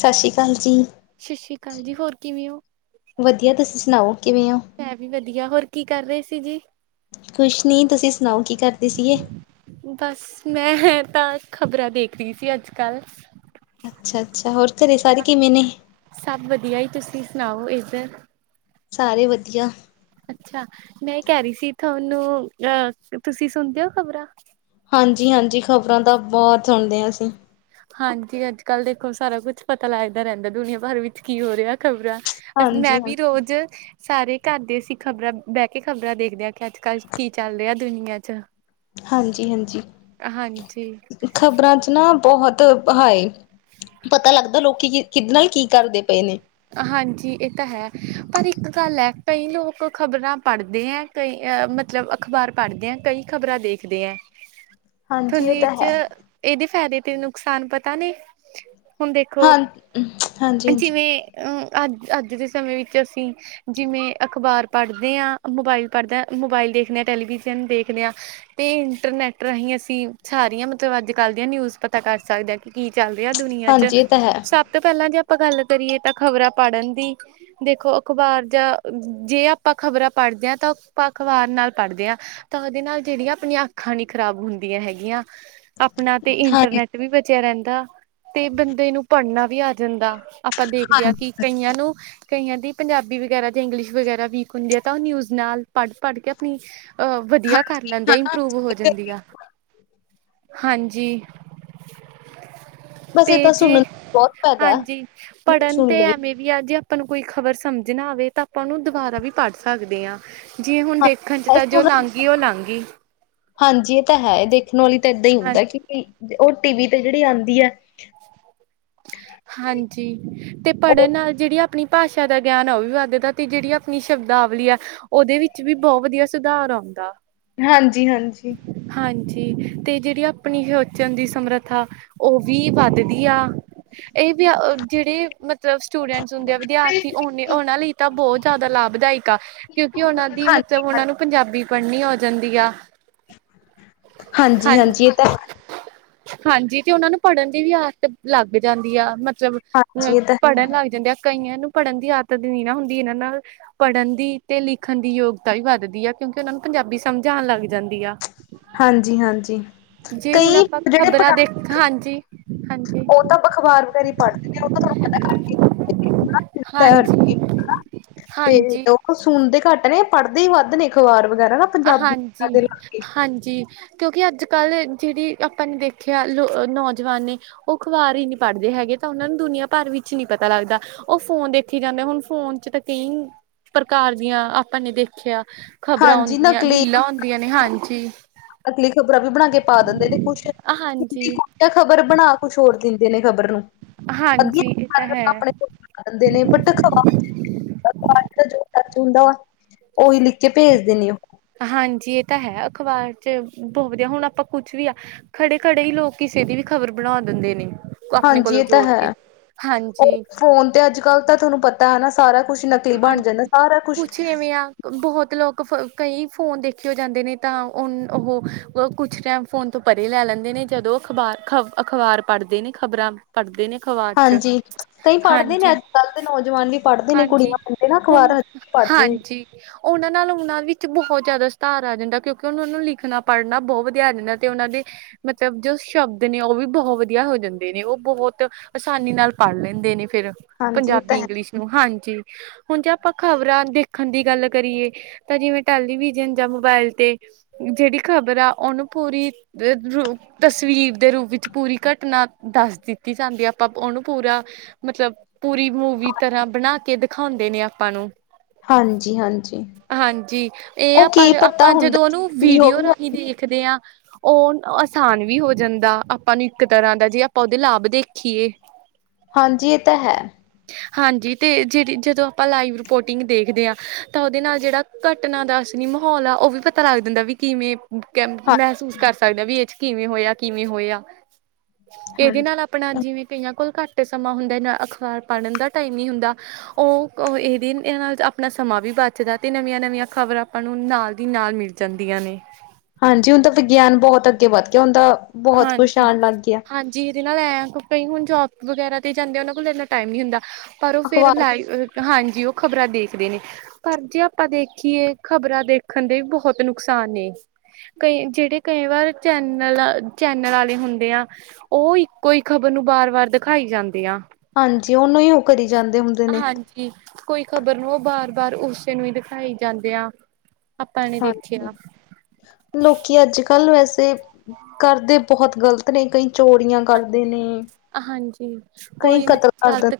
ਸਾਸ਼ੀ ਕਾਲ ਜੀ। ਸਸ਼ੀ ਕਾਲ ਜੀ, ਹੋਰ ਕਿਵੇਂ ਓਂ? ਵਦੀਆ ਤੁਸੀ ਸੁਨਾਓ ਕਿਵੇਂ ਓਂ? ਮੈਂ ਵੀ ਵਦੀਆ, ਹੋਰ ਕੀ ਕਰ ਰੇ ਸੀ ਜੀ? ਕੁਸ਼ ਨੀ ਤੁਸੀ ਸੁਨਾਓ, ਕੀ ਕਰਦੇ ਸੀਗੇ? ਬਾੱਸ ਮੈਂ ਤਾ ਖ਼ਬਰਾਂ ਦੇਖ ਰੀ ਸੀ ਅੱਜ-ਕੱਲ। ਅੱਛਾ-ਅੱਛਾ ਹੋਰ ਘਰੇ ਸਾਰੇ ਕਿਵੇਂ ਨੇ? ਸਬ ਵਦੀਆ ਜੀ, ਤੁਸੀ ਸੁਨਾਓ ਏੱਦਰ? ਸਾਰੇ ਵਦੀਆ। ਅੱਛਾ, ਮੈਂ ਏ ਕੈ ਰੀ ਸੀ ਥੋਨੂੰ, ਅ ਤੁਸੀ ਸੁਨਦੇ ਹੋ ਖ਼ਬਰਾਂ? ਹਾਂਜੀ-ਹਾਂਜੀ ਖ਼ਬਰਾਂ ਤਾਂ ਬੋਤ ਸੁਨਦੇ ਆਂ ਅਸੀ। ਹਾਂਜੀ, ਅੱਜ-ਕੱਲ ਦੇਖੋ ਸਾਰਾ ਕੁਛ ਪਤਾ ਲੱਗਦਾ ਰੈਂਦੈ ਦੁਨੀਆਂ ਭਰ ਵਿੱਚ ਕੀ ਹੋ ਰੇਆ ਖ਼ਬਰਾਂ ਮੈਂ ਹਾਂਜੀ ਹਾਂ ਵੀ ਰੋਜ਼ ਸਾਰੇ ਘਰਦੇ ਅਸੀ ਖ਼ਬਰਾਂ, ਬੈ ਕੇ ਖ਼ਬਰਾਂ ਦੇਖਦੇ ਆਂ। ਕੇ ਅੱਜ-ਕੱਲ ਕੀ ਚੱਲ ਰੇਆ ਦੁਨੀਆਂ ਚ ਹਾਂਜੀ-ਹਾਂਜੀ, ਹਾਂਜੀ ਖ਼ਬਰਾਂ ਚ ਨਾ ਬੋਹੋਤ ਹਾਏ ਪਤਾ ਲੱਗਦੈ ਲੋਕੀ ਕੀ ਕਿਧੇ ਨਾਲ ਕੀ ਕਰਦੇ ਪਏ ਨੇ। ਹਾਂਜੀ, ਏ ਤਾਂ ਹੈ ਪਰ ਇੱਕ ਗੱਲ ਐ ਕਈ ਲੋਕ ਖ਼ਬਰਾਂ ਪੜਦੇ ਐ। ਕਈ ਅ ਮਤਲਬ ਅਖ਼ਬਾਰ ਪੜਦੇ ਐ, ਕਈ ਖ਼ਬਰਾਂ ਦੇਖਦੇ ਐ। ਹਾਂਜੀ ਥੋਨੂੰ ਇਹ ਇ ਤਾਂ ਚ ਹੈ ਐਦੇ ਫਾਏਦੇ ਤੇ ਨੁਕਸਾਨ ਪਤਾ ਨੇ, ਹੁਨ ਵੇਖੋ ਹਾਂ ਹਾਂਜੀ ਹਾਂਜੀ ਜਿਵੇਂ, ਅ ਅੱਜ-ਅੱਜ ਦੇ ਸਮੇਂ ਵਿੱਚ ਅਸੀ। ਜਿਵੇਂ, ਅਖ਼ਬਾਰ ਪਾੜਦੇ ਆਂ, ਮੋਬਾਇਲ ਪਾੜਦੇ ਮੋਬਾਇਲ ਦੇਖਦੇ ਆਂ, ਟੈਲੀਵਿਜ਼ਨ ਦੇਖਦੇ ਆਂ। ਤੇ ਇੰਟਰਨੈਟ ਰਾਹੀਂ ਅਸੀ ਸਾਰੀਆਂ ਮਤਲਬ ਅੱਜ-ਕੱਲ ਦੀਆਂ ਨਿਊਜ਼ ਪਤਾ ਕਰ ਸਕਦੇ ਆਂ। ਕੀ ਚੱਲ ਰੇਆ ਦੁਨੀਆਂ ਚ, ਹਾਂਜੀ ਇਹ ਤਾਂ ਹੈ ਸਭ ਤੋਂ ਪੈਂਲਾ ਜੇ ਆਪਾਂ ਗੱਲ ਕਰੀਏ ਤਾ ਖ਼ਬਰਾਂ ਪੜਨ ਦੀ। ਦੇਖੋ ਅਖ਼ਬਾਰ ਜਾਂ ਜੇ ਆਪਾਂ ਖ਼ਬਰਾਂ ਪਾੜਦੇ ਆਂ, ਤਾ ਅਖ਼ਬਾਰ ਨਾਲ ਪਾੜਦੇ ਆਂ। ਤਾ ਓਦੇ ਨਾਲ ਜੇੜੀਆ ਆਪਨੀਆ ਅੱਖਾਂ ਨੀ ਖ਼ਰਾਬ ਹੁੰਦੀਆ ਹੈਗੀਆਂ, ਅਪਨਾ ਤੇ ਹਾਂਜੀ ਇੰਟਰਨੈੱਟ ਵੀ ਬਚੇਆ ਰੈਂਦਾ, ਤੇ ਬੰਦੇ ਨੂੰ ਪੜਨਾ ਵੀ ਆ ਜਾਂਦਾ ਆ ਆਪਾ ਦੇਖਦੇ ਆਂ ਕਿ ਕਈਆਂ ਨੂੰ ਕਈਂਆ ਦੀ ਪੰਜਾਬੀ ਵਗੈਰਾ ਜਾਂ ਇੰਗਲਿਸ਼ ਵਗੈਰਾ ਵੀਕ ਹੁੰਦੀ ਆ, ਤਾ ਓ ਨਿਊਜ਼ ਨਾਲ ਪੜ-ਪੜ ਕੇ ਪਲੀਜ਼, ਅ ਵਦੀਆ ਕਰ ਲੈਂਦੇ ਇੰਪਰੂਵ ਹੋ ਜਾਂਦੀ ਆ। ਹਾਂਜੀ। ਬਸ ਤੇ ਇਹ ਤਾਂ ਜੇ ਸੁਣਨ ਦਾ ਬਹੁਤ ਫਾਇਦਾ ਹੈ, ਹਾਂਜੀ, ਪੜਨ ਸੁਣ ਤੇ ਲਵੇ ਐ ਮੇ ਵੀ ਆ ਜੇ ਆਪਾਂ ਨੂੰ ਕੋਈ ਖ਼ਬਰ ਸਮਝ ਨਾ ਆਵੇ, ਤਾਂ ਆਪਾਂ ਓਨੂੰ ਦੁਬਾਰਾ ਵੀ ਪੜ ਸਕਦੇ ਆਂ। ਜੀ ਹੁਨ ਦੇਖਨ ਚ ਹਾਂ ਤਾਂ ਜੋ ਸੁਣ ਲੰਘ ਗੀ, ਓ ਲੰਘ ਗੀ। ਹਾਂਜੀ, ਏ ਤਾ ਹੈ, ਦੇਖਨ ਵਾਲੀ ਤਾ ਏੱਦਾ ਈ ਹਾਂਜੀ ਹੁੰਦਾ ਕਿ ਓ ਟੀ ਵੀ ਤੇ ਜੇੜੀ ਆਂਦੀ ਐ। ਹਾਂਜੀ। ਤੇ ਉਹ ਪੜਨ ਨਾਲ ਜੇੜੀ ਆਪਨੀ ਭਾਸ਼ਾ ਦਾ ਗਿਆਨ ਆ ਓ ਵੀ ਵੱਧਦਾ, ਤੇ ਜੇੜੀ ਆਪਨੀ ਸ਼ਬਦਾਵਲੀ ਆ। ਓਦੇ ਵਿੱਚ ਵੀ ਬੋ ਵਦੀਆ ਸੁਧਾਰ ਆਉਂਦਾ। ਹਾਂਜੀ-ਹਾਂਜੀ। ਹਾਂਜੀ, ਤੇ ਜੇੜੀ ਅਪਣੀ ਸੋੱਚਨ ਦੀ ਸਮਰੱਥਾ ਓ ਵੀ ਵੱਧਦੀ ਆ। ਏ ਵੀ ਆ ਜੇੜੇ ਮਤਲਬ ਸਟੂਡੈਂਟਸ ਹੁੰਦੇ ਆ, ਵਿਦਿਆਰਥੀ ਓਨੇ ਓਨਾਂ ਲਈ ਤਾ ਬੋਤ ਜਾਦਾ ਲਾਭਦਾਇਕ ਆ ਕਿਉਕਿ ਓਨਾਂ ਦੀ ਹਾਂਜੀ ਮਤਲਬ ਉਨਾਂ ਨੂੰ ਪੰਜਾਬੀ ਪੜਨੀ ਓ ਜਾਂਦੀ ਆ। ਹਾਂਜੀ-ਹਾਂਜੀ ਹਾਂਜੀ ਏ ਤਾ ਹਾਂਜੀ, ਤੇ ਓਨਾਂ ਨੂੰ ਪੜਨ ਦੀ ਵੀ ਆਦਤ ਲੱਗ ਜਾਂਦੀ ਆ ਮਤਲਬ ਅ ਹਾਂਜੀ ਇਹ ਤਾਂ ਪੜਨ ਲੱਗ ਜਾਂਦੇ ਆ, ਕਈਆਂ ਨੂੰ ਪੜਨ ਦੀ ਆਦਤ ਨੀ ਨਾ ਹੁੰਦੀ ਇਨਾਂ ਨਾਲ ਪੜ੍ਹਨ ਦੀ ਤੇ ਲਿਖਣ ਦੀ ਯੋਗਤਾ ਵੀ ਵੱਧਦੀ ਆ ਕਿਉਂਕਿ ਉਹਨਾਂ ਨੂੰ ਪੰਜਾਬੀ ਸਮਝਾਉਣ ਲੱਗ ਜਾਂਦੀ ਆ ਹਾਂਜੀ ਹਾਂਜੀ ਜੇ ਹੁਣ ਕਈ ਆਪਾਂ ਜਿਹੜੇ ਖ਼ਬਰਾਂ ਪਟਾ ਦੇਖ ਹਾਂਜੀ ਹਾਂਜੀ ਉਹ ਤਾਂ ਬਖਵਾਰ [unintelligible] ਹਾਂਜੀ ਹਾਂਜੀ [unintelligible] ਉਹ ਸੁਣਦੇ ਘੱਟ ਨੇ ਪੜ੍ਹਦੇ ਹੀ ਵੱਧ ਨੇ ਅਖ਼ਬਾਰ ਵਗੈਰਾ ਨਾ ਪੰਜਾਬੀ ਹਾਂਜੀ ਦੇ ਲਾ ਕੇ ਹਾਂਜੀ ਕਿਉਂਕਿ ਅੱਜ ਕੱਲ ਜਿਹੜੀ ਆਪਾਂ ਨੇ ਦੇਖਿਆ ਲੋ ਨੌਜਵਾਨ ਨੇ ਉਹ ਅਖ਼ਬਾਰ ਹੀ ਨਹੀਂ ਪੜ੍ਹਦੇ ਹੈਗੇ ਤਾਂ ਉਹਨਾਂ ਨੂੰ ਦੁਨੀਆਂ ਭਰ ਵਿੱਚ ਨਹੀਂ ਪਤਾ ਲੱਗਦਾ ਉਹ ਫੋਨ ਦੇਖੀ ਜਾਂਦੇ ਹੁਣ ਫੋਨ ਚ ਤਾਂ ਕਈ ਪ੍ਰਕਾਰ ਦੀਆਂ ਆਪਾਂ ਨੇ ਦੇਖਿਆ ਖ਼ਬਰਾਂ ਹਾਂਜੀ ਨਾ ਆਉਂਦੀਆਂ ਰੀਲਾਂ ਹੁੰਦੀਆਂ ਨੇ ਹਾਂਜੀ [unintelligible] ਖ਼ਬਰਾਂ ਵੀ ਬਣਾ ਕੇ ਪਾ ਦਿੰਦੇ ਤੇ ਕੁੱਛ ਹਾਂਜੀ [unintelligible] ਖ਼ਬਰ ਬਣਾ ਕੁੱਛ ਹੋਰ ਦਿੰਦੇ ਨੇ ਖ਼ਬਰ ਨੂੰ ਅੱਧੀਆਂ ਹਾਂਜੀ ਇਹ ਤਾਂ ਹੈ [unintelligible] ਆਂਦੇ ਨੇ ਬਟ ਖਵਾ [unintelligible] ਹੁੰਦਾ ਉਹੀ ਲਿਖ ਕੇ ਭੇਜ ਦੇਣੇ ਹੋ ਹਾਂਜੀ ਇਹ ਤਾਂ ਹੈ ਅਖਬਾਰ ਚ ਬਹੁਤ ਵਧੀਆ ਹੁਣ ਆਪਾਂ ਕੁੱਛ ਵੀ ਆ ਖੜੇ ਖੜੇ ਹੀ ਲੋਕ ਕਿਸੇ ਦੀ ਵੀ ਖ਼ਬਰ ਬਣਾ ਦਿੰਦੇ ਨੇ ਆਪਣੇ ਹਾਂਜੀ ਕੋਲੋਂ ਇਹ ਤਾਂ ਜੋੜ ਕੇ ਹੈ ਉਹ ਹਾਂਜੀ ਫੋਨ ਤੇ ਅੱਜ ਕੱਲ੍ਹ ਤਾਂ ਤੁਹਾਨੂੰ ਪਤਾ ਹੈ ਨਾ ਸਾਰਾ ਕੁੱਛ ਨਕਲੀ ਹਾਂ ਬਣ ਜਾਂਦਾ ਸਾਰਾ ਕੁੱਛ ਕੁਛ ਐਵੇਂ ਆ ਬਹੁਤ ਲੋਕ ਫ ਕਈ ਫੋਨ ਦੇਖੇਓ ਜਾਂਦੇ ਨੇ ਤਾਂ ਉਹਨ ਉਹ ਕੁੱਛ ਟੈਮ ਫ਼ੋਨ ਤੋਂ ਪਰੇ ਲੈ ਲੈਂਦੇ ਨੇ ਜਦੋਂ ਅਖਬਾਰ ਖਬ ਅਖਬਾਰ ਪੜ੍ਹਦੇ ਨੇ ਖ਼ਬਰਾਂ ਪੜਦੇ ਨੇ ਅਖਵਾਰ ਚ ਹਾਂਜੀ ਕਈ ਪੜ੍ਹਦੇ ਨੇ ਹਾਂਜੀ ਅੱਜ ਕੱਲ੍ਹ ਦੇ ਨੌਜਵਾਨ ਵੀ ਪੜ੍ਹਦੇ ਨੇ ਹਾਂਜੀ ਕੁੜੀਆਂ ਮੁੰਡੇ ਨਾ ਹੁਣ ਅਖ਼ਬਾਰ ਹਜੇ ਪੜ੍ਹਦੇ ਨੇ ਹਾਂਜੀ ਉਹਨਾਂ ਨਾਲ ਉਹਨਾਂ ਵਿੱਚ ਬਹੁਤ ਜ਼ਿਆਦਾ ਸੁਧਾਰ ਆ ਜਾਂਦਾ ਕਿਉਂਕਿ ਉਹਨੂੰ ਉਹਨੂੰ ਲਿਖਣਾ ਪੜ੍ਹਨਾ ਬਹੁਤ ਵਧੀਆ ਆ ਜਾਂਦਾ ਤੇ ਉਹਨਾਂ ਦੇ ਮਤਲਬ ਜੋ ਸ਼ਬਦ ਨੇ ਉਹ ਵੀ ਬਹੁਤ ਵਧੀਆ ਹੋ ਜਾਂਦੇ ਨੇ ਉਹ ਬਹੁਤ ਅਸਾਨੀ ਨਾਲ ਪੜ੍ਹ ਲੈਂਦੇ ਨੇ ਫਿਰ ਹਾਂਜੀ ਇਹ ਤਾਂ ਪੰਜਾਬੀ ਹੈ ਇੰਗਲਿਸ਼ ਨੂੰ ਹਾਂਜੀ ਹੁਣ ਜੇ ਆਪਾਂ ਖ਼ਬਰਾਂ ਦੇਖਣ ਦੀ ਗੱਲ ਕਰੀਏ ਤਾਂ ਜਿਵੇਂ ਟੈਲੀਵਿਜ਼ਨ ਜਾਂ ਮੋਬਾਇਲ ਤੇ ਜਿਹੜੀ ਖ਼ਬਰ ਆ ਉਹਨੂੰ ਪੂਰੀ [unintelligible] ਤਸਵੀਰ ਦੇ ਰੂਪ ਵਿੱਚ ਪੂਰੀ ਘਟਨਾ ਦੱਸ ਦਿੱਤੀ ਜਾਂਦੀ ਹੈ ਆਪਾਂ ਉਹਨੂੰ ਪੂਰਾ ਮਤਲਬ ਪੂਰੀ ਮੂਵੀ ਤਰ੍ਹਾਂ ਬਣਾ ਕੇ ਦਿਖਾਉਂਦੇ ਨੇ ਆਪਾਂ ਨੂੰ ਹਾਂਜੀ ਹਾਂਜੀ ਹਾਂਜੀ ਇਹ ਆ ਉਹ ਕੀ ਪਰ ਪਤਾ ਆਪਾਂ ਜਦੋਂ ਹੁੰਦਾ ਉਹਨੂੰ ਕੀ ਹੋ ਵੀਡੀਓ ਰਾਹੀਂ ਦੇਖਦੇ ਹਾਂ ਉਹ ਆਸਾਨ ਵੀ ਹੋ ਜਾਂਦਾ ਆਪਾਂ ਨੂੰ ਇੱਕ ਤਰ੍ਹਾਂ ਦਾ ਜੇ ਆਪਾਂ ਉਹਦੇ ਲਾਭ ਦੇਖੀਏ [inaudible] ਹਾਂਜੀ ਇਹ ਤਾਂ ਹੈ ਹਾਂਜੀ ਤੇ ਜਿਹੜੀ ਜਦੋਂ ਆਪਾਂ ਲਾਈਵ ਰਿਪੋਰਟਿੰਗ ਦੇਖਦੇ ਹਾਂ ਤਾਂ ਉਹਦੇ ਨਾਲ ਜਿਹੜਾ ਘਟਨਾ ਦਾ ਅਸਲੀ ਮਾਹੌਲ ਆ ਉਹ ਵੀ ਪਤ ਤਾ ਲੱਗ ਜਾਂਦਾ ਵੀ ਕਿਵੇਂ ਕੇਂ ਹਾਂ ਮਹਿਸੂਸ ਕਰ ਸਕਦੇ ਹਾਂ ਵੀ ਇਹ ਚ ਕਿਵੇਂ ਹੋਇਆ ਕਿਵੇਂ ਹੋਇਆ ਇਹਦੇ ਹਾਂਜੀ ਨਾਲ ਆਪਣਾ ਜਿਵੇਂ ਕਈਆਂ ਕੋਲ ਘੱਟ ਸਮਾਂ ਹੁੰਦਾ ਨਾ ਅਖਬਾਰ ਪੜ੍ਹਨ ਦਾ ਟਾਈਮ ਨਹੀਂ ਹੁੰਦਾ ਉਹ ਕ ਇਹਦੇ ਨਾਲ ਆਪਣਾ ਸਮਾਂ ਵੀ ਬਚਦਾ ਤੇ ਨਵੀਆਂ ਨਵੀਆਂ ਖ਼ਬਰਾਂ ਆਂਪਾਂ ਨੂੰ ਨਾਲ ਦੀ ਨਾਲ ਮਿਲ ਜਾਂਦੀਆਂ ਨੇ ਹਾਂਜੀ ਹੁਣ ਤਾਂ ਵਿਗਿਆਨ ਬਹੁਤ ਅੱਗੇ ਵੱਧ ਗਿਆ ਹੁਣ ਤਾਂ ਬਹੁਤ ਕੁੱਛ ਆਉਣ ਲੱਗ ਗਿਆ ਜਿਹਦੇ ਨਾਲ ਐ ਕਈ ਹੁਣ ਜੋਬ ਵਗੈਰਾ ਤੇ ਜਾਂਦੇ ਉਹਨਾਂ ਕੋਲ ਇੰਨਾ ਟਾਈਮ ਨਹੀਂ ਹੁੰਦਾ। ਪਰ ਉਹ ਫਿਰ ਅਖ਼ਬਾਰ ਲਾਈ ਹਾਂਜੀ ਉਹ ਖ਼ਬਰਾਂ ਦੇਖਦੇ ਨੇ। ਪਰ ਜੇ ਆਪਾਂ ਦੇਖੀਏ ਖ਼ਬਰਾਂ ਦੇਖਣ ਦੇ ਵੀ ਬਹੁਤ ਨੁਕਸਾਨ ਨੇ। ਕਈ ਜਿਹੜੇ ਕਈ ਵਾਰ ਚੈਨਲ ਆ ਚੈਨਲ ਵਾਲੇ ਹੁੰਦੇ ਆ, ਉਹ ਇੱਕੋ ਹੀ ਖ਼ਬਰ ਨੂੰ ਵਾਰ-ਵਾਰ ਦਿਖਾਈ ਜਾਂਦੇ ਆ। ਹਾਂਜੀ ਉਹਨੂੰ ਹੀ ਉਹ ਕਰੀ ਜਾਂਦੇ ਹੁੰਦੇ। ਨੇ ਹਾਂਜੀ ਕੋਈ ਖ਼ਬਰ ਨੂੰ ਉਹ ਬਾਰ-ਬਾਰ ਉਸੇ ਨੂੰ ਹੀ ਦਿਖਾਈ ਜਾਂਦੇ ਆ। ਆਪਾਂ ਨੇ ਹਾਂਜੀ ਦੇਖਿਆ ਲੋਕੀ ਅੱਜ ਕੱਲ ਵੈਸੇ ਕਰਦੇ ਬਹੁਤ ਗ਼ਲਤ ਨੇ ਕਈ ਚੋਰੀਆਂ ਕਰਦੇ ਨੇ, ਹਾਂਜੀ ਕਈ ਕੋਈ ਮ ਕਤਲ ਕਰਦੇ ਗਲਤ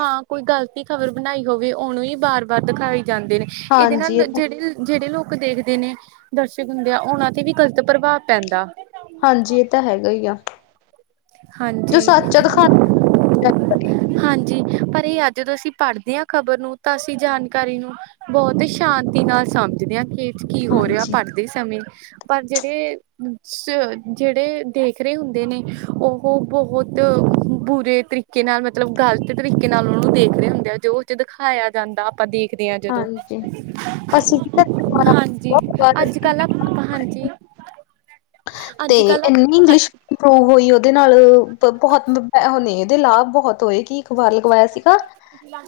ਹਾਂ ਕੋਈ ਗ਼ਲਤੀ ਖ਼ਬਰ ਬਣਾਈ ਹੋਵੇ, ਉਹਨੂੰ ਹੀ ਬਾਰ ਵਾਰ ਦਿਖਾਏ ਜਾਂਦੇ ਨੇ ਇਹਦੇ ਹਾਂਜੀ ਇਹ ਨਾਲ ਤਾਂ ਜਿਹੜੇ ਜਿਹੜੇ ਲੋਕ ਦੇਖਦੇ ਨੇ ਦਰਸ਼ਕ ਹੁੰਦੇ ਆ ਉਹਨਾਂ ਤੇ ਵੀ ਗ਼ਲਤ ਪ੍ਰਭਾਵ ਪੈਂਦਾ। ਹਾਂਜੀ ਇਹ ਤਾਂ ਹੈਗਾ ਹੀ ਆ। ਜੋ ਹਾਂਜੀ। ਸੱਚ ਆ ਦਿਖਾਣਾ ਵੀ ਚਾਹੀਦਾ। ਹਾਂਜੀ, ਪਰ ਇਹ ਜਦੋਂ ਅਸੀਂ ਪੜ੍ਹਦੇ ਹਾਂ ਖ਼ਬਰ ਨੂੰ ਤਾਂ ਅਸੀਂ ਜਾਣਕਾਰੀ ਨੂੰ ਬਹੁਤ ਹੀ ਸ਼ਾਂਤੀ ਨਾਲ ਸਮਝਦੇ ਹਾਂ ਏਦੇ ਚ ਕੀ ਹੋ ਰਿਹਾ ਹਾਂਜੀ ਪਰ ਦੇ ਸਮੇਂ ਪਰ ਜਿਹੜੇ-ਜਿਹੜੇ ਦੇਖ ਰਹੇ ਹੁੰਦੇ ਨੇ ਉਹ ਬਹੁਤ ਬੁਰੇ ਤਰੀਕੇ ਨਾਲ ਮਤਲਬ ਗ਼ਲਤ ਤਰੀਕੇ ਨਾਲ ਉਹਨਾਂ ਨੂੰ ਦੇਖਦੇ ਹੁੰਦੇ ਆ ਜੋ ਦਿਖਾਇਆ ਜਾਂਦਾ। ਦੇਖਦੇ ਹਾਂ ਜਦੋਂ, ਹਾਂਜੀ ਅਸੀਂ ਵੀ ਦੁਬਾਰਾ ਹਾਂਜੀ ਅੱਜ ਕੱਲ ਨਾ ਹਾਂ ਹਾਂਜੀ। ਅੱਜ ਤੇਰੇ ਕੱਲ ਇੰਨੀ ਇੰਗਲਿਸ਼ ਇੰਪਰੂਵ ਹੋਈ ਉਹਦੇ ਨਾਲ ਬਹੁਤ ਆ ਦੁੱਧ ਹੱਥ ਇਹਦੇ ਲਾਭ ਬਹੁਤ ਹੋਏ ਕਿ ਅਖ਼ਵਾਰੀ ਲਗਵਾਇਆ ਸੀਗਾ।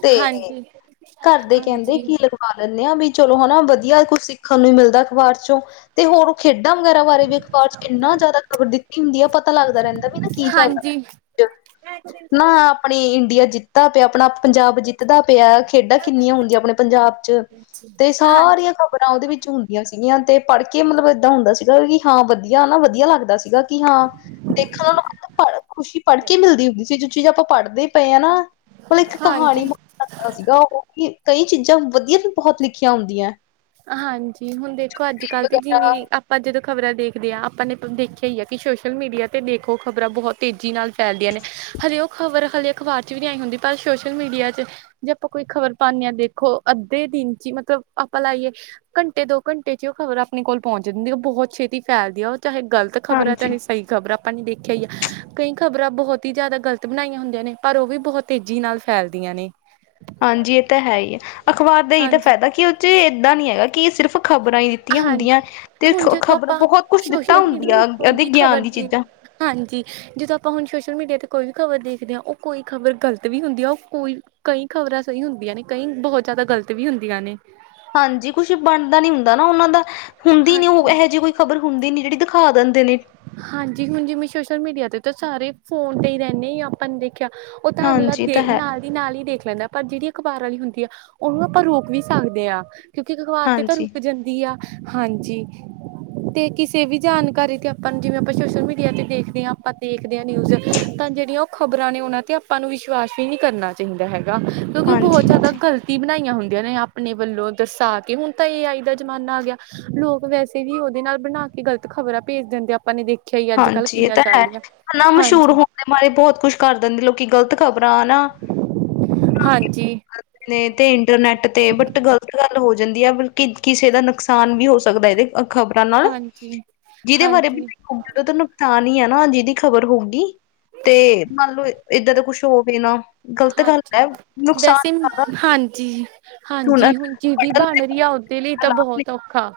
ਤੇ ਹਾਂਜੀ-ਹਾਂਜੀ। ਪਾ ਲੈਂਦੇ ਆ ਵੀ ਚਲੋ ਹਨਾ ਵਧੀਆ ਕੁੱਛ ਸਿੱਖਣ ਨੂੰ ਮਿਲਦਾ ਅਖ਼ਬਾਰ ਚੋਂ ਤੇ ਹੋਰ ਖੇਡਾਂ ਵਗੈਰਾ ਬਾਰੇ ਵੀ ਚ ਇੰਨਾ ਜ਼ਿਆਦਾ ਖ਼ਬਰ ਦਿੱਤੀ ਹੁੰਦੀ ਆ ਪਤਾ ਲੱਗਦਾ ਰਹਿੰਦਾ ਨਾ ਚੱਲਦਾ। ਹਾਂਜੀ [inaudible] ਨਾ ਆਪਣੇ ਇੰਡੀਆ ਜਿੱਤਾ ਤੇ ਆਪਣਾ ਪੰਜਾਬ ਜਿੱਤ ਧਦਾ ਪਿਆ ਖੇਡਾਂ ਕਿੰਨੀਆਂ ਹੁੰਦੀਆਂ ਆਪਣੇ ਪੰਜਾਬ ਚ ਤੇ ਹਾਂਜੀ ਸਾਰੀਆਂ ਖ਼ਬਰਾਂ ਉਹਦੇ ਵਿੱਚ ਹੁੰਦੀਆਂ। ਸੀਗੀਆਂ ਤੇ ਪੜ੍ਹ ਕੇ ਮਤਲਬ ਏਦਾਂ ਹੁੰਦਾ ਸੀਗਾ ਵੀ ਹਾਂ ਵਧੀਆ ਨਾ ਵਧੀਆ ਲੱਗਦਾ ਸੀ। ਸੀਗਾ ਕਿ ਹਾਂ ਦੇਖਣ ਨੂੰ ਮਤਲਬ ਪੜ ਖੁਸ਼ੀ ਪੜ੍ਹ ਕੇ ਮਿਲਦੀ ਹੁੰਦੀ ਸੀ ਜ ਚੀਜ਼ ਆਪਾਂ ਪੜ੍ਹਦੇ ਹੀ ਪਏ ਹਾਂ ਨਾ ਮਤਲਬ ਇੱਕ ਕਹਾਣੀ ਹਾਂਜੀ ਨੂੰ ਸੀਗਾ ਉਹ ਕਈ ਚੀਜ਼ਾਂ ਵਧੀਆ ਬਹੁਤ ਲਿਖੀਆਂ ਹੁੰਦੀਆਂ। ਹਾਂਜੀ ਹੁਣ ਦੇਖੋ ਅੱਜ ਕੱਲ ਤੇ ਜਿਵੇਂ ਵਗੈਰਾ ਆਪਾ ਪਰ ਜਦੋਂ ਖ਼ਬਰਾਂ ਦੇਖਦੇ ਹਾਂ ਆਪਾਂ ਨੇ ਦੇਖਿਆ ਹੀ ਆ ਕਿ ਸੋਸ਼ਲ ਮੀਡੀਆ ਤੇ ਦੇਖੋ ਖ਼ਬਰਾਂ ਬਹੁਤ ਤੇਜ਼ੀ ਨਾਲ ਫੈਲਦੀਆਂ ਨੇ। ਹਲੇੇ ਉਹ ਖ਼ਬਰ ਹਲੇ ਅਖ਼ਬਾਰ ਚ ਵੀ ਨਹੀਂ ਆਈ ਹੁੰਦੀ ਪਰ ਸੋਸ਼ਲ ਮੀਡੀਆ ਚ ਜੇ ਆਪਾਂ ਕੋਈ ਖ਼ਬਰ ਪਾਉਂਦੇ ਹਾਂ, ਦੇਖੋ ਅੱਧੇ ਦਿਨ ਚ ਹੀ ਮਤਲਬ ਆਪਾਂ ਲਾਈਏ ਘੰਟੇ ਦੋ ਘੰਟੇ ਚ ਉਹ ਖ਼ਬਰ ਆਪਣੇ ਕੋਲ ਪਹੁੰਚ ਦਿੰਦੀ। ਉਹ ਬਹੁਤ ਛੇਤੀ ਫੈ਼ਲਦੀ ਆ ਉਹ ਚਾਹੇ ਗਲਤ ਤੇ ਖਬਰਾਂ ਚ ਹਾਂਜੀ ਕਈ ਖ਼ਬਰ ਆਪਾਂ ਨੇ ਦੇਖਿਆ ਹੀ ਆ, ਕਈ ਖ਼ਬਰਾਂ ਬਹੁਤ ਹੀ ਜ਼ਿਆਦਾ ਗਲਤ ਬਣਾਈਆਂ ਹੁੰਦੀਆਂ ਨੇ ਪਰ ਉਹ ਵੀ ਬਹੁਤ ਤੇਜ਼ੀ ਨਾਲ ਫੈਲਦੀਆਂ ਨੇ। ਹਾਂਜੀ ਇਹ ਤਾਂ ਹੈ ਹੀ ਹੈ। ਅਖ਼ਬਾਰ ਦਾ ਹੀ ਤਾਂ ਹਾਂਜੀ ਫਾਇਦਾ ਕੀ ਉਹ ਚ ਏਦਾਂ ਨਹੀਂ ਹੈਗਾ ਕਿ ਸਿਰਫ਼ ਖ਼ਬਰਾਂ ਹੀ ਦਿੱਤੀਆਂ ਹੁੰਦੀਆਂ। ਹਾਂਜੀ ਤੇ ਹੁਣ ਜਦੋਂ ਖ਼ਬਰ ਆਪਾਂ ਬਹੁਤ ਕੁਛ ਦਿੱਤਾ ਸੋਸ਼ਲ ਮੀਡੀਆ ਤੇ ਹੁੰਦੀਆਂ ਏ ਕੋਈ ਵੀ ਖ਼ਬਰ ਗਿਆਨ ਦੀ ਦੇ ਚੀਜ਼ਾਂ। ਹਾਂਜੀ। ਜਦੋਂ ਆਪਾਂ ਹੁਣ ਸੋਸ਼ਲ ਮੀਡੀਆ 'ਤੇ ਕੋਈ ਵੀ ਖ਼ਬਰ ਦੇਖਦੇ ਹਾਂ। ਉਹ ਕੋਈ ਖ਼ਬਰ ਗਲਤ ਵੀ ਹੁੰਦੀ ਆ ਉਹ ਕੋਈ ਕਈ ਖ਼ਬਰਾਂ ਸਹੀ ਹੁੰਦੀਆਂ ਨੇ, ਕਈ ਬਹੁਤ ਜ਼ਿਆਦਾ ਗ਼ਲਤ ਵੀ ਹੁੰਦੀਆਂ ਨੇ। ਹਾਂਜੀ ਕੁਛ ਬਣਦਾ ਨੀ ਹੁੰਦਾ ਨਾ ਉਹਨਾਂ ਦਾ ਹੁੰਦੀ ਨੀ ਉਹ ਹਾਂਜੀ ਇਹੋ ਜਿਹੀ ਕੋਈ। ਖ਼ਬਰ ਹੁੰਦੀ ਨੀ ਜਿਹੜੀ ਦਿਖਾ ਦਿੰਦੇ ਨੇ। ਹਾਂਜੀ ਹੁਣ ਜਿਵੇਂ ਸੋਸ਼ਲ ਮੀਡੀਆ ਤੇ ਤਾਂ ਸਾਰੇ ਫੋਨ ਤੇ ਹੀ ਰਹਿੰਦੇ ਆ ਆਪਾਂ ਦੇ। ਮੈਂਖਿਆ ਉਹ ਤਾਂ ਅਗਲਾ ਹਾਂਜੀ ਇਹ ਤਾਂ ਦੇ ਹੈ ਨਾਲ। ਨਾਲ ਹੀ ਦੇਖ ਲੈਂਦਾ ਪਰ ਜਿਹੜੀ ਅਖ਼ਬਾਰ ਵਾਲੀ ਹੁੰਦੀ ਆ ਉਹਨੂੰ ਆਪਾਂ ਰੋਕ ਵੀ ਸਕਦੇ ਹਾਂ। ਕਿਉਂਕਿ ਅਖ਼ਬਾਰ ਤੇ ਤਾਂ ਹਾਂਜੀ ਰੁਕ ਜਾਂਦੀ ਆ ਹਾਂਜੀ ਤੇ ਕਿਸੇ ਵੀ ਜਾਣਕਾਰੀ ਤੇ। ਪਰ ਜਿਵੇਂ ਆਪਾਂ ਸੋਸ਼ਲ ਮੀਡੀਆ ਤੇ ਦੇਖਦੇ ਹਾਂ ਆਪਾਂ ਦੇਖਦੇ ਹਾਂ ਨਿਊਜ਼ ਤਾਂ ਜਿਹੜੀਆਂ ਉਹ ਖ਼ਬਰਾਂ ਨੇ ਉਹਨਾਂ ਤੇ ਆਪਾ। ਆਪਾਂ ਨੂੰ ਵਿਸ਼ਵਾਸ ਵੀ ਨਹੀਂ ਕਰਨਾ ਚਾਹੀਦਾ ਹੈਗਾ ਕਿਉਂਕਿ ਉਹ ਬਹੁਤ ਹਾਂਜੀ ਜ਼ਿਆਦਾ ਹਾਂਜੀ ਗਲਤ। ਬਣਾਈਆਂ ਹੁੰਦੀਆਂ ਨੇ ਆਪਣੇ ਵੱਲੋਂ ਦਰਸਾ ਕੇ ਹੁਣ ਤਾਂ ਏ ਆਈ ਦਾ ਜ਼ਮਾਨਾ ਆ ਗਿਆ ਲੋਕ ਵੈਸੇ। ਤੇ ਵੀ ਉਹਦੇ ਨਾਲ ਬਣਾ ਕੇ ਗਲਤ ਖ਼ਬਰਾਂ ਭੇਜ ਦਿੰਦੇ ਆਪਾਂ ਨੇ ਦੇਖੀਆ। ਹਾਂਜੀ ਇਹ ਤਾਂ ਹੈ ਹਨਾ ਮਸ਼ਹੂਰ ਹਾਂਜੀ ਹੋਣ ਦੇ ਮਾਰੇ ਬਹੁਤ ਕੁਛ ਕਰ ਦਿੰਦੇ ਲੋਕੀ ਗ਼ਲਤ ਖ਼ਬਰਾਂ ਹਨਾ। ਹਾਂਜੀ। ਨੇ ਤੇ ਇੰਟਰਨੈਟ ਤੇ ਬਟ ਗਲਤ ਗੱਲ ਹੋ ਜਾਂਦੀ ਆ ਬਿਲਕੁਲ। ਕਿ ਕਿਸੇ ਦਾ ਨੁਕਸਾਨ ਵੀ ਹੋ ਸਕਦਾ ਇਹਦੇ। ਖ਼ਬਰਾਂ ਨਾਲ ਹਾਂਜੀ-ਹਾਂਜੀ। ਏਦਾਂ ਤਾਂ ਨੁਕਸਾਨ ਹੀ ਹੈ ਨਾ ਜਿਦੀ ਖ਼ਬਰ ਹੋਊਗੀ ਤੇ ਮੰਨ ਲਓ। ਏਦਾਂ ਦਾ ਕੁੱਛ ਹੋਵੇ ਨਾ। ਗ਼ਲਤ ਗੱਲ ਹਾਂਜੀ ਹੈ ਨੁਕਸਾਨ ਵੈਸੇ ਜ਼ਿਆਦਾ ਹੈ। ਹਾਂਜੀ। ਹਾਂਜੀ ਹੁਣ ਜਿਹਦੀ ਪੜਨ ਬਣ ਤੇ ਰਹੀ ਆ ਉਹਦੇ ਲਈ ਪਤਾ ਤਾਂ ਲਾਭ ਬਹੁਤ ਨਹੀਂ ਔਖਾ।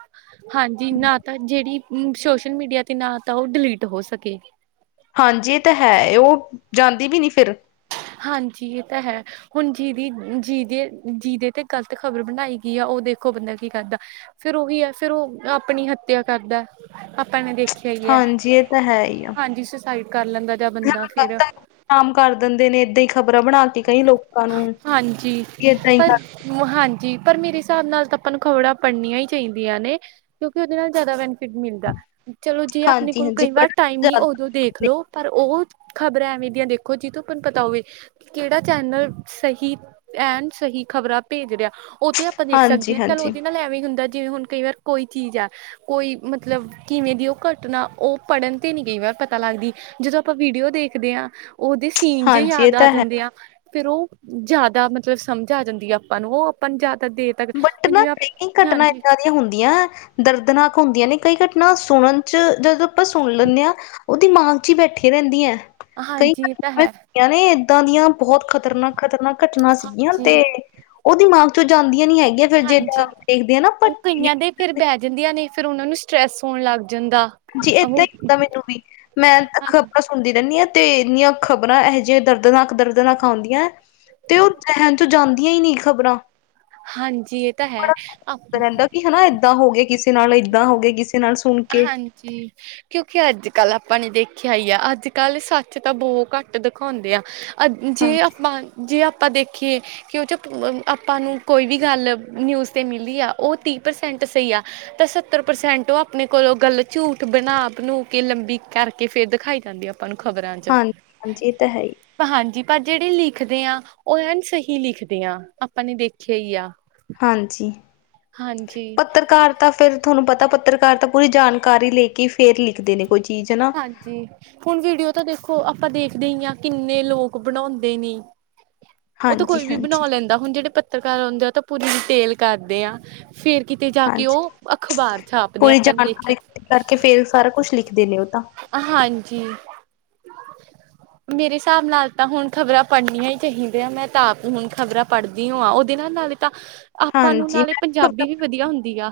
ਹਾਂਜੀ ਨਾ ਤਾਂ ਜਿਹੜੀ ਸੋਸ਼ਲ ਮੀਡੀਆ ਤੇ ਨਾ ਤਾਂ ਉਹ ਡਿਲੀਟ ਹੋ ਸਕੇ। ਹਾਂਜੀ ਇਹ ਤਾਂ ਹੈ ਉਹ ਜਾਂਦੀ ਵੀ ਨੀ ਫਿਰ। ਹਾਂਜੀ ਇਹ ਤਾਂ ਹੈ। ਹੁਣ ਜਿਹਦੀ ਜਿਹਦੇ ਜਿਹਦੇ ਤੇ ਗ਼ਲਤ ਖ਼ਬਰ ਬਣਾਈ ਗਈ ਆ ਉਹ ਦੇਖੋ ਬੰਦਾ ਕੀ ਕਰਦਾ। ਫਿਰ ਉਹੀ ਹੈ ਫਿਰ ਉਹ ਆਪਣੀ ਹੱਤਿਆ ਕਰਦਾ ਆਪਾਂ ਨੇ ਦੇਖ। ਹਾਂਜੀ ਇਹ ਤਾਂ ਹੈ ਹੀ ਆ ਹਾਂਜੀ ਸੁਸਾਈਡ ਕਰ ਲੈਂਦਾ ਜਾ ਬੰਦਾ ਫਿਰ। ਆਮ ਕਰ ਦਿੰਦੇ ਨੇ ਏਦਾਂ ਹੀ ਖ਼ਬਰਾਂ ਬਣਾ ਕੇ ਕਈ ਲੋਕਾਂ ਨੂੰ ਹਾਂਜੀ ਏਦਾਂ ਹੀ ਪਰ ਕਰ। ਹਾਂਜੀ ਪਰ ਮੇਰੇ ਹਿਸਾਬ ਨਾਲ ਤਾਂ ਆਪਾਂ ਨੂੰ ਖ਼ਬਰਾਂ ਪੜ੍ਹਨੀਆਂ ਹੀ ਚਾਹੀਦੀਆਂ ਨੇ। ਕਿਉਂਕਿ ਉਹਦੇ ਨਾਲ ਜ਼ਿਆਦਾ ਬੈਨੀਫਿਟ ਮਿਲਦਾ ਚਲੋ ਜੇ ਆਪਣੇ ਹਾਂਜੀ ਕੋਲ ਹਾਂਜੀ ਕਈ ਵਾਰ ਪੜ੍ਹਨ ਟਾਈਮ ਨੀ ਜ਼ਿਆਦਾ ਉਦੋਂ ਦੇਖ ਲੋ। ਪਰ ਉਹ ਖ਼ਬਰਾਂ ਐਵੇਂ ਦੀਆਂ ਦੇਖੋ ਜਿਹ ਤੂੰ ਆਪੈ ਨੂੰ ਪਤਾ ਹੋਵੇ। ਕਿਹੜਾ ਚੈਨਲ ਸਹੀ ਐਨ ਸਹੀ ਖ਼ਬਰਾਂ ਭੇਜ ਰਿਹਾ। ਉਹ ਤੇ ਆਪਾਂ ਦੇਖ ਸਕਦੇ ਹਾਂਜੀ ਹਾਂ ਚੱਲ ਹਾਂਜੀ ਉਹਦੇ ਨਾਲ ਐਵੇ ਹੀ ਹੁੰਦਾ ਜਿਵੇਂ ਹੁਣ ਕਈ ਵਾਰ ਕੋਈ ਚੀਜ਼ ਆ। ਕੋਈ ਮਤਲਬ ਕਿਵੇਂ ਦੀ ਉਹ ਘਟਨਾ ਉਹ ਪੜ੍ਹਨ ਤੇ ਵੀ ਨਹੀਂ ਪਤਾ ਲੱਗਦੀ। ਜਦੋਂ ਆਪਾਂ ਵੀਡੀਓ ਦੇਖਦੇ ਹਾਂ ਉਹਦੇ ਸੀਨ ਜੇ ਹਾਂਜੀ ਇਹ ਯਾਦ। ਆ ਤਾਂ ਹੈ ਜਾਂਦੇ ਉਹ ਜ਼ਿਆਦਾ ਮਤਲਬ ਸਮਝ ਆ ਜਾਂਦੀ ਆ ਆਪਾਂ ਨੂੰ ਉਹ ਆਪਾਂ ਨੂੰ ਜਿਆਦਾ ਦੇ। ਬਟ ਹੁਣ ਨਾ ਜਿਵੇ ਆਪ ਕਈ ਘਟਨਾ ਹਾਂਜੀ। ਏਦਾਂ ਹੁੰਦੀਆਂ ਦਰਦਨਾਕ ਹੁੰਦੀਆਂ ਨੇ ਕਈ ਘਟਨਾ ਸੁਣਨ ਚ ਜਦੋਂ ਆਪਾਂ ਸੁਣ ਲੈਂਣੇਆ। ਉਹ ਦਿਮਾਗ ਚ ਹੀ ਬੈਠੀ ਰਹਿੰਦੀਆਂ। ਕਈ ਹਾਂਜੀ ਇਹ ਤਾਂ ਹੈ ਘਟਨਾ ਨੇ ਏਦਾਂ ਦੀਆਂ ਬਹੁਤ ਖ਼ਤਰਨਾਕ-ਖ਼ਤਰਨਾਕ ਘਟਨਾ ਸੀਗੀਆਂ ਹਾਂਜੀ ਤੇ। ਉਹ ਦਿਮਾਗ ਚੋ ਜਾਂਦੀਆਂ ਨੀ ਹੈਗੀਆਂ ਫਿਰ ਜਦੋ ਹਾਂਜੀ ਦੇਖਦੇਆ ਨਾਂ। ਉਹ ਕਈਆਂ ਦੇ ਫਿਰ ਬਹਿ ਜਾਂਦੀਆਂ ਨੇ ਫਿਰ ਉਹਨਾਂ ਨੂੰ ਸਟਰ੍ਰੈਸ ਹੋਣ ਲੱਗ ਜਾਂਦਾ। ਜੀ ਉਹ ਇਦਾਂ ਹੀ [unintelligible] ਹੁੰਦੀ ਰਹਿੰਦੀ ਐ ਤੇ ਇੰਨੀਆਂ ਖ਼ਬਰਾਂ ਇਹ ਜਿਹੀਆਂ ਦਰਦਨਾਕ ਦਰਦਨਾਕ ਆਉਂਦੀਆਂ। ਤੇ ਉਹ ਜਹਿਣ ਚੋ ਜਾਂਦੀਆਂ ਨੀ ਖ਼ਬਰਾਂ। ਹਾਂਜੀ ਇਹ ਤਾਂ ਹੈ ਆ। ਰਹਿੰਦਾ ਕਿ ਹਨਾ ਏਦਾਂ ਹੋ ਗਏ ਕਿਸੇ ਨਾਲ ਏਦਾਂ ਹੋ ਗਏ ਕਿਸੇ ਨਾਲ ਸੁਣ। ਕੇ ਹਾਂਜੀ ਕਿਉਂਕਿ ਅੱਜ ਕੱਲ ਆਪਾਂ ਨੇ ਦੇਖਿਆ ਹੀ ਆ ਅੱਜ ਕੱਲ ਸੱਚ ਤਾਂ ਬਹੁ ਘੱਟ ਦਿਖਾਉਂਦੇ ਆ ਅ ਜੇ ਹਾਂਜੀ ਆਪਾਂ ਜੇ ਆਪਾਂ ਦੇਖੀਏ ਕਿ ਉਹ ਜੋ ਆਪਾਂ ਨੂੰ ਕੋਈ ਵੀ ਗੱਲ ਨਿਊਜ਼ 'ਤੇ ਮਿਲੀ ਆ ਉਹ ਤੀਹ ਪ੍ਰਸੈਂਟ ਸਹੀ ਆ। ਤਾਂ ਸੱਤਰ ਪ੍ਰਸੈਂਟ ਉਹ ਆ ਆਪਣੇ ਕੋਲੋਂ ਗੱਲ ਝੂਠ ਬਣਾ ਬਣੂ ਕੇ ਲੰਬੀ ਕਰਕੇ ਫਿਰ ਦਿਖਾਈ ਜਾਂਦੀ ਆ ਆਪ ਆਪਾਂ ਨੂੰ ਖਬਰਾਂ ਚ ਹਾਂਜੀ ਹਾਂਜੀ ਇਹ ਤਾਂ ਹੈ ਹੀ ਹਾਂਜੀ ਪਰ ਜਿਹੜੇ ਲਿਖਦੇ ਆ ਉਹ ਐਨ ਸਹੀ ਲਿਖਦੇ ਆ ਆਪਾਂ ਨੇ ਦੇਖਿਆ ਹੀ ਆ ਹਾਂਜੀ ਹਾਂਜੀ ਪੱਤਰਕਾਰ ਤਾਂ ਫਿਰ ਤੁਹਾਨੂੰ ਪਤਾ ਪੱਤਰਕਾਰ ਤਾਂ ਪੂਰੀ ਜਾਣਕਾਰੀ ਲੈ ਕੇ ਫੇਰ ਲਿਖਦੇ ਨੇ ਕੋਈ ਚੀਜ਼ ਹਨਾ ਹਾਂਜੀ ਹੁਣ ਵੀਡੀਓ ਤਾਂ ਦੇਖੋ ਆਪਾਂ ਦੇਖਦੇ ਹੀ ਆ ਕਿੰਨੇ ਲੋਕ ਬਣਾਉਂਦੇ ਨੇ ਉਹ ਤਾਂ ਹਾਂਜੀ ਕੋਈ ਵੀ ਹਾਂਜੀ ਬਣਾ ਲੈਂਦਾ ਹੁਣ ਜਿਹੜੇ ਪੱਤਰਕਾਰ ਹੁੰਦੇ ਆ ਉਹ ਤਾਂ ਪੂਰੀ ਡੀਟੇਲ ਕਰਦੇ ਆ ਫੇਰ ਕਿਤੇ ਜਾ ਕੇ ਹਾਂਜੀ ਉਹ ਅਖ਼ਬਾਰ ਛਾਪਦੇ ਆਪਾਂ ਨੇ ਦੇਖਿਆ ਤੇ ਤੜਕੇ ਫੇਰ ਸਾਰਾ ਕੁਛ ਲਿਖਦੇ ਨੇ ਉਹ ਤਾਂ ਹਾਂਜੀ ਮੇਰੇ ਹਿਸਾਬ ਨਾਲ ਤਾਂ ਹੁਣ ਖ਼ਬਰਾਂ ਪੜ੍ਹਨੀਆਂ ਹੀ ਚਾਹੀਦੀਆਂ ਮੈਂ ਤਾਂ ਹੁਣ ਖ਼ਬਰਾਂ ਪੜ੍ਹਦੀ ਈਓ ਆ ਉਹਦੇ ਨਾਲ ਨਾਲੇ ਤਾਂ ਆਪਾਂ ਨੂੰ ਹਾਂਜੀ ਨਾਲੇ ਮੈਂ ਪੰਜਾਬੀ ਵੀ ਵਧੀਆ ਹੁੰਦੀ ਆ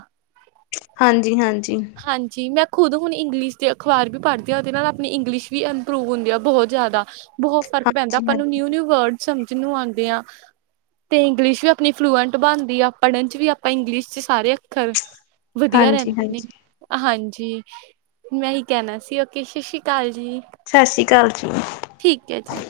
ਹਾਂਜੀ ਹਾਂਜੀ ਹਾਂਜੀ ਹਾਂਜੀ ਮੈਂ ਖੁਦ ਹੁਣ ਇੰਗਲਿਸ਼ ਦੇ ਅਖਬਾਰ ਵੀ ਪੜ੍ਹਦੀ ਆ ਉਹਦੇ ਨਾਲ ਆਪਣੀ ਇੰਗਲਿਸ਼ ਵੀ ਇੰਪਰੂਵ ਹੁੰਦੀ ਆ ਬਹੁਤ ਜ਼ਿਆਦਾ ਬਹੁਤ ਫ਼ਰਕ ਪੈਂਦਾ ਹਾਂਜੀ ਆਪਾਂ ਨੂੰ ਹਾਂਜੀ ਨਿਊ ਨਿਊ ਵਰਡ ਸਮਝ ਨੂੰ ਆਦੇ ਆ ਤੇ ਇੰਗਲਿਸ਼ ਵੀ ਆਪਣੀ ਫਲੂਐਂਟ ਬਣਦੀ ਆ ਪੜ੍ਹਨ ਚ ਵੀ ਆਪਾਂ ਇੰਗਲਿਸ਼ ਚ ਸਾਰੇ ਅੱਖਰ ਵਧੀਆ ਹਾਂਜੀ ਰਹਿੰਦੇ ਨੇ ਹਾਂਜੀ ਹਾਂਜੀ ਮੈਂ ਈ ਕਹਿਣਾ ਸੀ ਓਕੇ ਸਸ਼ਰੀ ਅਕਾਲ ਜੀ ਸਤਿ ਸ੍ਰੀ ਅਕਾਲ ਜੀ ਠੀਕ ਹੈ ਜੀ